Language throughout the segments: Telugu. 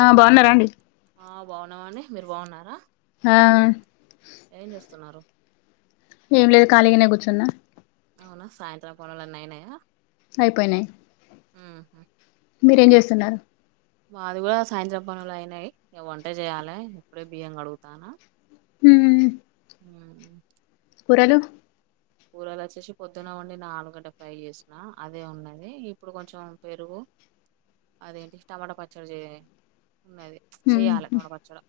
ఆ బావున్నర అండి. ఆ బాగున్నమండి. మీరు బావున్నారా? ఆ ఏం చేస్తున్నారు? ఏంలేదు ఖాళీగనే కూర్చున్నా. అవునా సాయంత్రం పనులన్నయినయా. అయిపోయినయి. మీరేం చేస్తున్నారు? మాది కూడా సాయంత్రం పనులు అయినయి. ఇగా వంట చేయ్యాలె ఇప్పుడే బియ్యం గడుగుతాన. ఉ ఉ కూరలు కూరలు వచ్చేసి పొద్దున వండిన ఆలుగడ్డ ఫ్రై చేసిన అదే ఉన్నది ఇప్పుడు కొంచెం పెరుగు అదేంటి టమాట పచ్చడి చేయాలె ఉన్నది మ్మ్ చెయ్యాలె టమాట పచ్చడు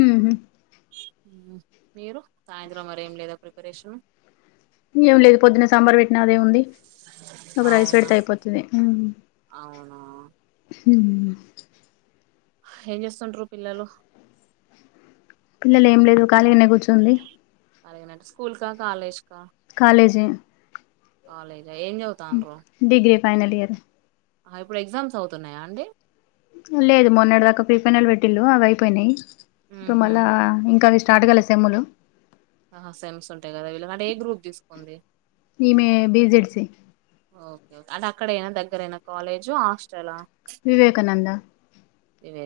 మ్మ్ హ్మ్ మీరు సాయంత్రం మరేం లేదా ప్రిపరేషన్ ఏం లేదు పొద్దున సాంబార్ పెట్టిన అదే ఉంది ఒక రైస్ అవునా పెడితే అయిపోతది అవునా ఉ ఏం చేస్తుంట్రూ పిల్లలు పిల్లలు ఏం లేదు ఖాళీగానే కూర్చుంది అలాగనట్టు స్కూల్క కాలేజ్ కాలేజె కాలేజ్ ఏం చదువుతాన్రు ఫైనల్ ఇయర్ ఇప్పుడు ఎగ్జామ్స్ అవుతున్నాయా అండి లేదు మొన్నెడు దాక ఫీఫైనల్ పెట్టిళు అవి అయిపోయినాయి ఇప్పుడు హుహు. మళ్ళా ఇంక స్టార్ట్ కాల సెమ్ములు ఆహా సెమ్స్ ఉంటాయి కదా వీళ్ళ అంటే ఏ గ్రూప్ తీసుకోంది సి ఓకేకే అట అక్కడైనా దగ్గరయినా కాలేజు హాస్టలా వివేకానంద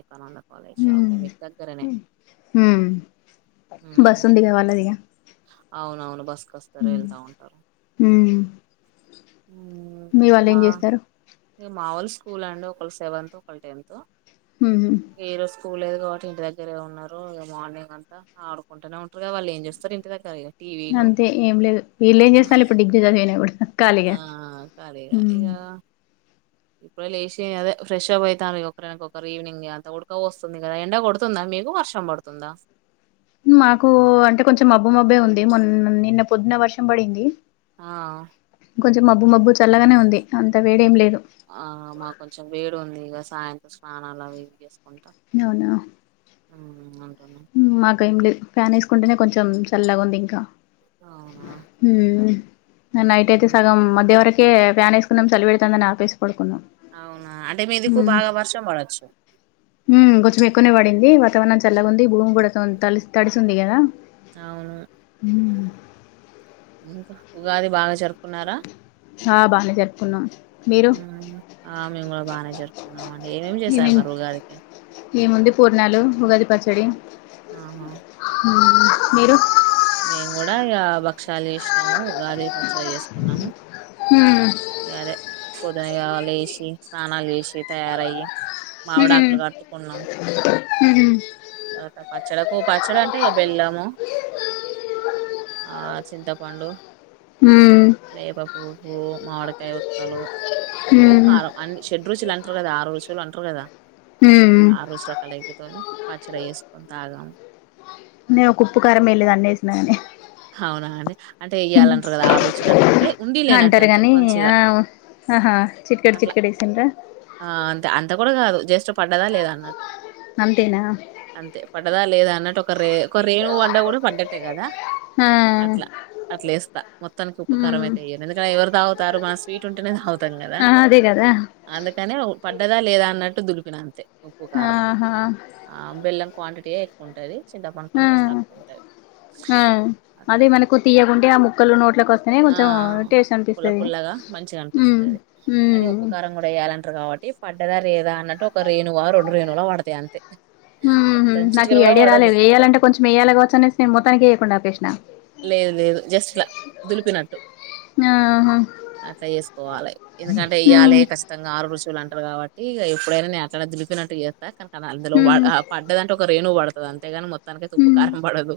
వివేకానంద కాలేజ్ ఓకే మీకు దగ్గరనే బస్ హ్మ్. ఉందిగా వాళ్ళదిగా అవునవును బస్కు వస్తరు మ్మ్ వెళ్తా ఉంటారు హ్మ్ మీ వాళ్ళు మా ఏం చేస్తారు మా ఒల్ స్కూల్ అండి ఒకళ్ళ సెవెన్త్ ఒకళ్ళ టెన్త్ హ్మ్ హు ఏరు స్కూల్ ఇ వాటి ఇంటి దగ్గరే ఉన్నారు మార్నింగ్ అంతా ఆడుకుంటనే ఉంటారు కద వాళ్ళు ఏం చేస్తారు ఇంటి దగ్గర టీవీలు. అంతే ఏం లేదు వీళ్ళు ఏం చేస్తారు ఇప్పుడు డిగ్రీ చదివినప్పుడు ఆ కరిగా ఇగ ఇప్పుడే లేచి అదే ఫ్రెష్ అయితాన్ ఒకరినక ఒకరు ఈవినింగ్ అంత ఉడుక పోస్తుంది కదా ఎండ కొడుతుందా మేము వర్షం పడుతుందా మాకు అంటే కొంచెం మబ్బు మబ్బే ఉంది మొన్ నిన్న పొద్దున వర్షం పడింది ఆ కొంచం మబ్బు మబ్బు చల్లగానే ఉంది అంత వేడేం లేదు ఆ మాక్ కొంచెం వేడు ఉంది ఇక సాయంత్రం స్నానాలు అవి ఇవి చేసుకుంటా నోనో ఉమ్ అంటున్నాం మాకు ఏం లే ఫ్యాన్ వేసుకుంటేనే కొంచెం సల్లాగా ఉంది ఇంకా అవున ఇంగ నైట్ అయితే సగం మధ్యవరకె ఫ్యాన్ వేసుకున్నం చలి పెడుతుందని ఆపేస్ పడుకున్నా అవునా అంటే మీదికు ఉమే బాగా వర్షం పడొచ్చు ఉమ్ కొంచ్ కొని పడింది వాతావరణం చల్లగా ఉంది భూమి కూడా త తడిసి ఉంది కదా అవును హ్మ్ ఇంకా ఉగాది బాగ జరుపుకున్నారా ఆ బానే జరుపుకున్నాం మీరు ఆ మేము కూడా బానె జరుపుకున్నాం అండి ఏమేమి చేస్తా స్తర్ మర్ ఉగాది ఎముంది పూర్ణాలు ఉగాది పచ్చడి ఆహ మీరు మేమ్ కూడా ఇక భక్షాలు చేసినాము ఉగాది పచ్చలు చేసుకున్నాము హుమ్ ఉదయా లేసి స్నానాల్ చేసి తయారయ్యి మావిడాకులు కట్టుకున్నాం ఉమ్ తర్వాత పచ్చడకు పచ్చడ అంటే ఇక బెళ్ళము ఆ చింతపండు హ్మ్ వేప పువ్వు మామిడికాయ ఒక్కలు ఉప్పు హ్మ్ కారం అన్ని షెడ్ రుచులు అంటరు కదా ఆరు రుచులు అంటరు కదా హ్మ్ ఆరు రుచుల కలయికతోని పచ్చడి చేసుకొని తాగలి నేను ఒక ఉప్పు కారం వేయలేదండి అన్నేసినగాని అవునాండి అంటే ఎయ్యాలంటారు కదా ఆరు రుచులు అంటారు అంటే ఉండి లేనట్టు అంటారు అంతే గాని ఆ కొంచిగా ఆహా చిటికెడు అట్లా చిటికెడు వేసిండ్రా ఆ అంతే అంత కూడా కాదు జస్ట్ పడ్డదా లేదా అన్నట్టు అంతే నా అంతే పడ్డదా లేదా అన్నట్టు ఒక రే ఒక రేణు వడ్డ కూడా పడ్డట్టే కదా హ అట్లే వేస్తా మొత్తానికి ఉప్పుకారం అయితే ఎయ్యను ఎందుకంటే ఎవరు తాగుతారు మన స్వీట్ ఉంటేనే తాగుతాం కదా గదా అందుకనే పడ్డదా లేదా అన్నట్టు దులిపిన అంతే ఉప్పు కారం ఆహా ఆ బెల్లం క్వాంటిటీయే ఎక్కువ ఉంటది చింతపండు కూడ కొంచెం తక్కువ ఉంటది అట్లా అది మనకు తీయగుంటె ఆ ముక్కలు నోట్లలకు వస్తేనే ఆ కొంచెం టేస్ట్ పుల్ల అనిపిస్తది పుల్లగా మంచిగా మ్ అనిపిస్తది కానీ ఉప్పుకారం కూడా వేయ్యాలంటారు కాబట్టి పడ్డదా లేదా అన్నట్టు ఒక రేణువా రెండు రేణులా పడతయ్ అం ఉమ్ హు నాకు ఈ ఐడియా పడదు రాలేదు ఎయ్యాలంటే కొంచెం ఎయాలి కావచ్చు అనేసి నేను మొత్తానికి వేయకుండా అపేసిన లేదు లేదు జస్ట్లా దులిపినట్టు ఆహా అట్లా చేసుకోవాలి ఎందుకంటే హ్మ్ ఇయ్యాలి కష్టంగా ఆరు రుచువులు అం టరు కాబట్టి ఇగ ఎప్పుడైనా నేన్ అట్లనే దులిపినట్టు చేస్తా కనుక హ్మ్ అ పడ్డదాంటే ఒక రేణు పడ తది అంతేగాని మొత్తానికైతే ఉప్పు హ్మ్ కారం పడదు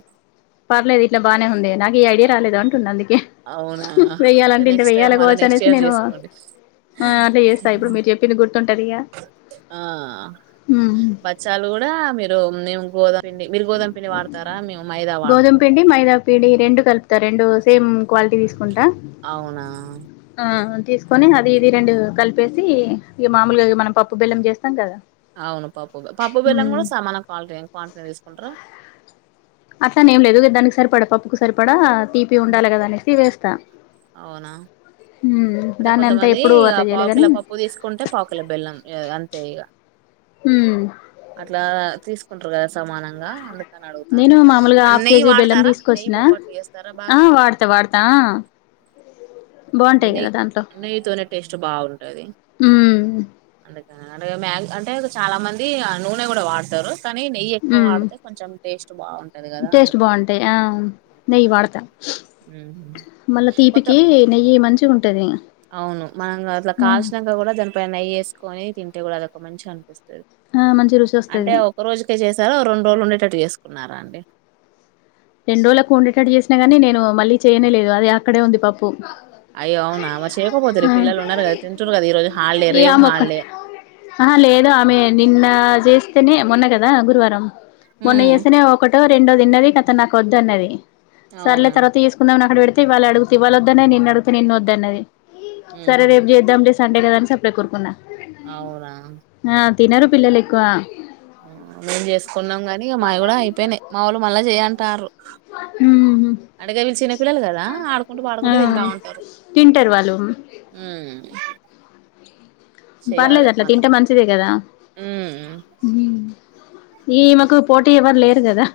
పర్లేదు ఇట్లా బానే ఉందే నాకు ఈ ఐడియా రాలేదు అంటున్నా అందుకే అవునా ఓకే వెయ్యాలంటే ఇంత నెక్స్ట్ టైమ్ వెయ్యాలి మళ్ళ కావచ్చు నెక్స్ట్ అనేసి ఇయర్ నేను చేసుకోండి ఆ అట్ల చేస్తా ఇప్పుడు మీరు చెప్పింది గుర్తుంటదిగా ఆ బచ్చాలు కూడా మీరు నేను గోదామ పిండి మీరు గోధామ పిండి వాడతారా మేము మైదా వాడతాము వీడి రెండు కలుపుతా రెండు సేమ్ క్వాలిటీ తీసుకుంటా అవునా ఆ తీసుకొని అది ఇది రెండు కలిపేసి ఇగ మామూలుగా మనం పప్పు బెల్లం చేస్తాం కదా అవును పప్పు బ పప్పు బెల్లం హ్మ్ కూడా సమాన క్వాలిటీ ఏం క్వాంటిటీ తీసుకుంటార అట్లని ఏం లేదు దానికి సరిపడా పప్పుకు సరిపడ తీపి ఉమ్, ఉండాలి కదా అనేసి వేస్తా అవునా మ్మ్ అంటే దాన్ని అంతా కొంతమంది ఎప్పుడు ఇగ అట్లా పావుకిల చేయలేగాని పప్పు తీసుకుంటే పావుకిల బెల్లం అంతే ఇగ ఊ మ్ అట్లా తీసుకుంటారు కదా సమానంగా అందుకని అడుగుతాను నేను మామూలుగా అండ్ హాఫ్ నెయ్యి కేజీ బెల్లం వాడతారా నెయ్యి తీసుకొచ్చిన బొబ్బట్లు చేస్ ఆ వాడ్త వాడ్తా ఆ అదే నెయ్యి నెయ్యితోనే టేస్ట్ బాగుంటది మ్మ్ అందు అ మ్యాగ్ అంటే చాలా మంది నూనె కూడా వాడతారు కానీ నెయ్యి ఎక్కువ మ్మ్ వాడితే కొంచెం టేస్ట్ బాగుంటది కదా టేస్ట్ అందుకని బాగుంటాయి ఆ నెయ్యి వాడతా ఉమ్ మళ్ళా కొత్త తీపికి నెయ్యి మంచిగా ఉంటది అవును మనం అట్లా కాల్సినంక కూడా దానిపైన నెయి వేసుకొని తింటే కూడా అదొక మంచిగా అన్ ఆ మంచి రుచి అంటే వస్తది ఒక రోజుకే చేశారా రెండు రోజులు ఉండేటట్టు చేసుకున్నారా అండి రెండురోజులకి ఉండేటట్టు చేసినా గానీ నేను మళ్ళీ చేయనేలేదు అదే అక్కడే ఉంది పప్పు అయ్యో అవునా మరి చేయకపోతిరి పిల్లలు ఉన్నారు కదా తింటురు కదా ఈ రోజు హాలిడే రేపు హాలిడే ఆ హా లేదు ఆమె నిన్న చేసి తేనే మొన్న కదా గురువారం మొన్న ఉమ్ చేస్తేనే ఒకటో రెండో తిన్నది కత నాకు వద్దు అన్నది అవునా సర్లే తర్వాత చేసుకుందాం అని అక్కడ పెడితే ఇవాళ అడిగితే ఇవాళ వద్దన్నది నిన్న అడుగుతే నిన్న వద్దన్నది సరే ఉహు రేపు చేద్దాం లే సండే కదాని సప్పడే కోరుకున్నా అవునా తినరు పిల్లలు ఎక్కువ మేం చేసుకున్నాం గాని మావి కూడా అయిపోయినాయి మా వాళ్ళు మళ్ళా చేయంటారు ఉహు అడగ వీళ్ళు చిన్న పిల్లలు కదా ఆడుకుంటూ పాడుకుంటూ తింట ఉంటారు తీన్టర్ వాళ్ళు ఉమ్, పర్లేదు చెయ్యాలి అట్లా మళ్ళా తింటే మంచిదే కదా ఉమ్, ఈమకు పోటీ ఎవరు లేరు కదా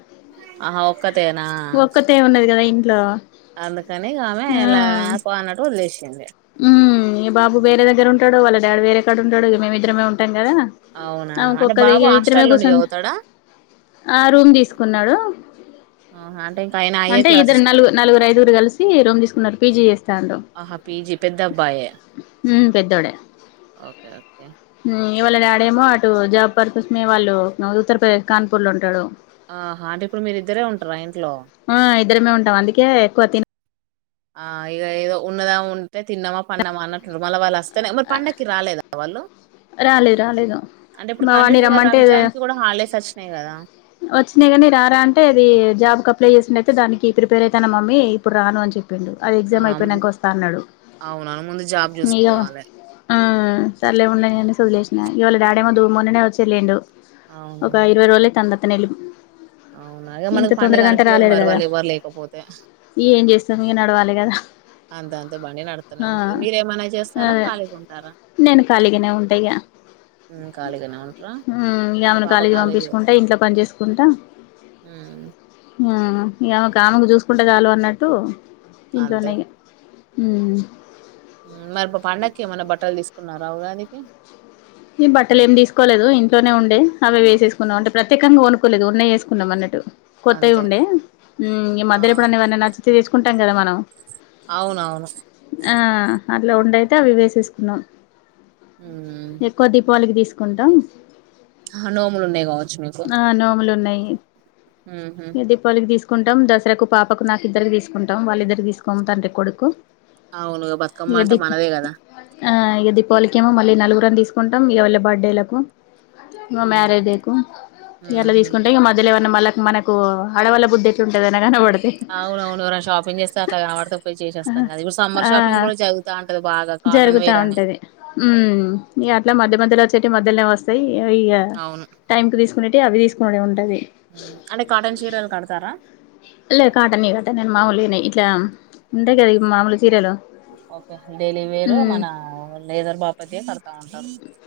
ఆహా ఒక్కతేనా ఒక్కతే ఉన్నది కదా ఇ అందుకని ఆమె ఇలా పా అన్నట్టు వదిలేసింది ఉమ్ ఈ బాబు వేరే దగ్గర ఉంటాడు వాళ్ళ డాడీ వేరే కాడ ఉంటాడు మేమిద్దరమే ఉంటాం కద అవునా ఆమె అంటే కొక్కదే బాబు ఇగ ఇద్దరమే హాస్టల్ నుండి కూసోని చదువుతాడా ఆ రూమ్ తీసుకున్నాడు ఆహా, అంటే ఇంకా ఆయన అయ్యే అంటే ఇద్దరు క్లాసెస్ పెద్ద నలుగురు నలుగురు ఐదుగురు కలిసి రూమ్ తీసుకున్నారు పీజీ చేస్తాండు ఆ పీజీ పెద్ద అబ్బాయే హ్మ్ పెద్దోడే ఓకే ఓకే హ్మ్ ఇగ వాళ్ళ డాడేమో అటు జాబ్ పర్పస్ మీ వాళ్ళు ఉత్తరప్రదేశ్ కాన్పూర్లో ఉంటాడు ఆహా అంటే ఇప్పుడు మీరిద్దరే ఉంటారా ఇంట్లో ఆ ఇద్దరమే ఉంటాం అందుకే ఎక్కువ తిన ఆ ఇగ ఏదో ఉన్నదా తిన్నామా పన్నమా అన్న మళ్ళీ వాళ్ళు వస్తేనే మళ్ళ పండక్కి రాలేదా వాళ్ళు రాలేదు రాలేదు అంటే ఇప్పుడు మా వాడిని కంటిన్యూగా రమ్మంటే రంజాన్కి కూడా హాలిడేస్ వచ్చినాయి కదా వచ్చినయి గాని రారా అంటే అది జాబ్ క అప్లై చేసింది అయితే దానికి ప్రిపేర్ అయితాన్న మమ్మీ ఇప్పుడు రాను అని చెప్ప చెప్పిండు అది ఆ ఎగ్జామ్ ము- అయిపోయినాక వస్తా అన్నాడు అవునవును ముందు జాబ్ ఇగ చూసుకోవాలి ఆ సర్లే ఉండని అనేసి ఇగా వాళ డాడే మో మొన్ననే వచ్చేలేండు ఒక ఇరవై రోజులే తనందత్త న అవునాగా మనకి పండుగ అనిపియదు మరి కదా వాళ్ళు ఎవ్వరు లేకపోతే ఏం చేస్తాంది నడవాలి కదా అంతేంతే బండి నడుతూనే ఆ ఉంటుది మీరేమన్నా చేస్తారా అదే ఖాళీ ఉంటారా నేను ఖాళీగానే ఉంట ఇగ ఖాళీగానే ఉంటార ఉమ్ ఇగ ఆమెను పాప కాలేజీకి కాలేజ్ పంపించుకుంటా ఇంట్లో పని చేసుకుంటా ఆ ఆమెకు ఆమెకు చూసుకుంటే చాలు అన్నట్టు అంతే ఇంట్లోనేయ మరి పండగకి ఏమైన్నా బట్టలు తీసుకున్నారా ఉగాదికి ఈ బట్టలు ఏమి తీసుకోలేదు ఇంట్లోనే ఉం డే అవే వేసేసుకున్నాం అంటే ప్రత్యేకంగా కొనుక్కకోలేదు ఉన్నయి వేసుకున్నాం అన్నట్టు కొత్తవి అంతే ఉండే ఈ ఆ మధ్యల ఎప్పుడన్నవన్న నచ్చితే తీసుకుంటాం కదా మనం అవునవును ఆ అట్లా ఉండయితే అవి వేసేసుకున్నాం హ ఎక్కువ దీపావళికి తీసుకుంటాం ఆ, నోములు ఉన్నాయి కావచ్చు మీకు ఆ నోములు ఉన్నాయి ఉహు దీపాళికి తీసుకు తీసుకుంటాం దసరాకు పాపకు నాకు ఇద్దరికి తీసుకుంటం వాళ్ళిద్దరికి తీసుకోము తండ్రి కొడుకు అవునుగా బతుకమ్మ అంట మనదే కదా ఆ ఇగ దీపావలికేమో మళ్ళీ నలుగురు అని తీసుకుంటాం ఇకవళ్ళ బర్త్డేలకు ఇ మ్యారేజ్ డే కు ఇగ అట్ల ఉహు తీసుకుంటే ఇం మధ్యలే మళ్ళకి మనకు అడవల బుద్ధి ఎట్లుంటదని కనపడ అవునవును ఎవరైనా షాపింగ్ చేస్తే అట్లా కనబడితే పోయి చేసస్తాం కదా ఇప్పుడు సమ్మర్ ఆ షాపింగ్ కూడా జరుగుత ఉంటది బాగా కాటన్ జరుగుతా వేర్ అని ఉంటది ఉమ్ ఇట్లా మధ్య మధ్యలో వచ్చేటివి మధ్యలనే వస్తాయి ఇక అవును టైమ్ కి తీసుకునేటివి అవి తీసుకునుడే ఉంటది. ఉమ్, అంటే కాటన్ చీరలు కడతారా ఎ కాటానియి కట్టను మామూలి నే ఇట్లా ఉంటాయి కద ఈ మాములు చీరలు ఓకే డైలీ వేరు ఉమ్ మన లేదర్ బాపతి కడతా ఉంట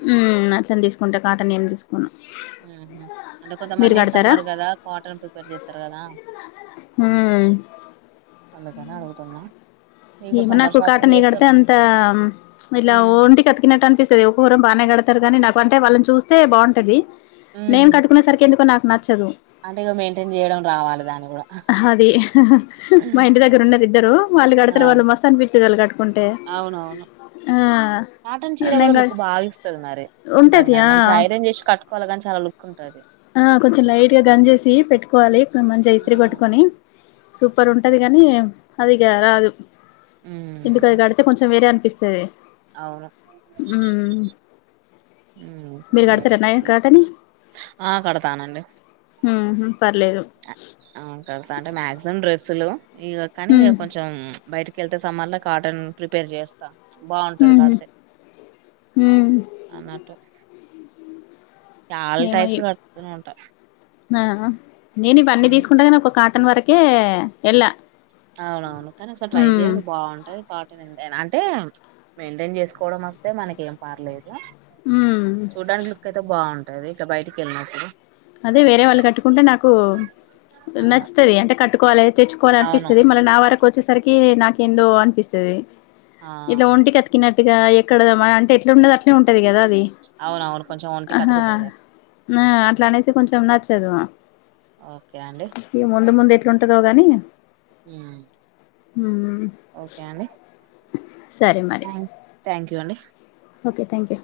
హ్మ్ అట్లనే తీసుకుంటా కాటని ఏం తీసుకుంట అంటే మీరు కొంతమంది కడతారా సమ్మర్ కదా కాటన్ ప్రిఫర్ చేస్తారు కదా హ్మ్ అందుకని అడుగుతున్నా ఇప్పుడు ఏమో సమ్మర్ నాకు షాపింగ్ కాటనియి కడితే చేస్తారు అంతా ఉ ఇలా ఒంటి కి అతికినట్టు అనిపిస్తది ఒకొకరేమో బానే కడ కడతరు కానీ నాకు అంటే వాళ్ళని చూస్తే బావుంటది ఉ నేను కట్టుకునే సరికి ఎందుకో నాకు నచ్చదు అంటే ఇగ మెయింటైన్ చేయడం రావాలి దాని కూడా అది మా ఇంటి దగ్గర ఉన్నారు ఇద్దరు వాళ్ళు ఆ కడతారు వాళ్ళు మస్త అనిపిస్తరు వాళ్ళు కట్టు అవునవును కాటన్ చీర నేను కూడా గట్ లుక్ బా ఇస్తది మరి అందంగా ఉంటది. కానీ ఆ! మంచి ఐరన్ చేసి కట్టు కోవాలి గాని చాలా లుక్ ఉం ఆ కొంచం లైట్ గా గంజేసి పెట్టుకోవాలి మంచిగా ఇస్త్రీ కొట్టుకొని సూపర్ ఉంటది కాని అదిగా రాదు ఇందుకు అది ఉమ్ కడితే కొంచెం వేరే అను అవును హ్మ్ ఉమ్ మీరు గడతారా నైన్ కాటన్ ని ఆ కడతానండి పర్లేదు ఆ కడతా అంటే మాక్సిమ్ డ్రె డ్రెస్సులు ఇగ కానీ ఇక ఉమ్ కొంచెం బయటకి వెళ్తే సమ్మర్ లో కాటన్ ప్రిపేర్ చేస్తా బాగుంటది ఉహు కాడితే ఉమ్ అన్నట్టు చాలా ఏమో ఇ టైప్స్ కడుతూనే ఉంటా ఆ నేను ఇవన్నీ ఉమ్ తీసుకుంటాగా నా ఒక కాటన్ వరకే వెళ్ళ అవునవును కానీ అసలు ట్రై చెయండి బాగుంటది కాట అంటే మెయింటైన్ చేసుకోవడం వస్తే మనకి ఏం పర్లేదు ఉమ్ చూడానికి లుక్ అయితే బాగుంటది ఇట్లా బయటికి వెళ్ళినప్పుడు అదే వేరే వాళ్ళు కట్టుకుంటే నాకు ఆ నచ్చుతది అంటే కట్టుకోవాలి అవును తెచ్చుకోవాలనిపిస్తుంది మళ్ళీ నా వరకు వచ్చేసరికి నాకెందో అనిపిస్తాది ఆ ఇట్లా ఒంటికితికినట్టుగా ఎక్కడద అంటే ఎట్లా ఉండదు అట్లే ఉంటది కదా అది అవునవును కొంచెం ఉంట ఆహా కతుకుతుదులే ఆ అట్లానేసి కొంచెం నచ్చదు ఓకే అండి ఇగ ముందు ముందు ఎట్లుంటదో గాని హ్మ్ హ్మ్ ఓకే అండి సరే మరి థ్యాం థ్యాంక్ యూ అండి ఓకే థ్యాంక్ యూ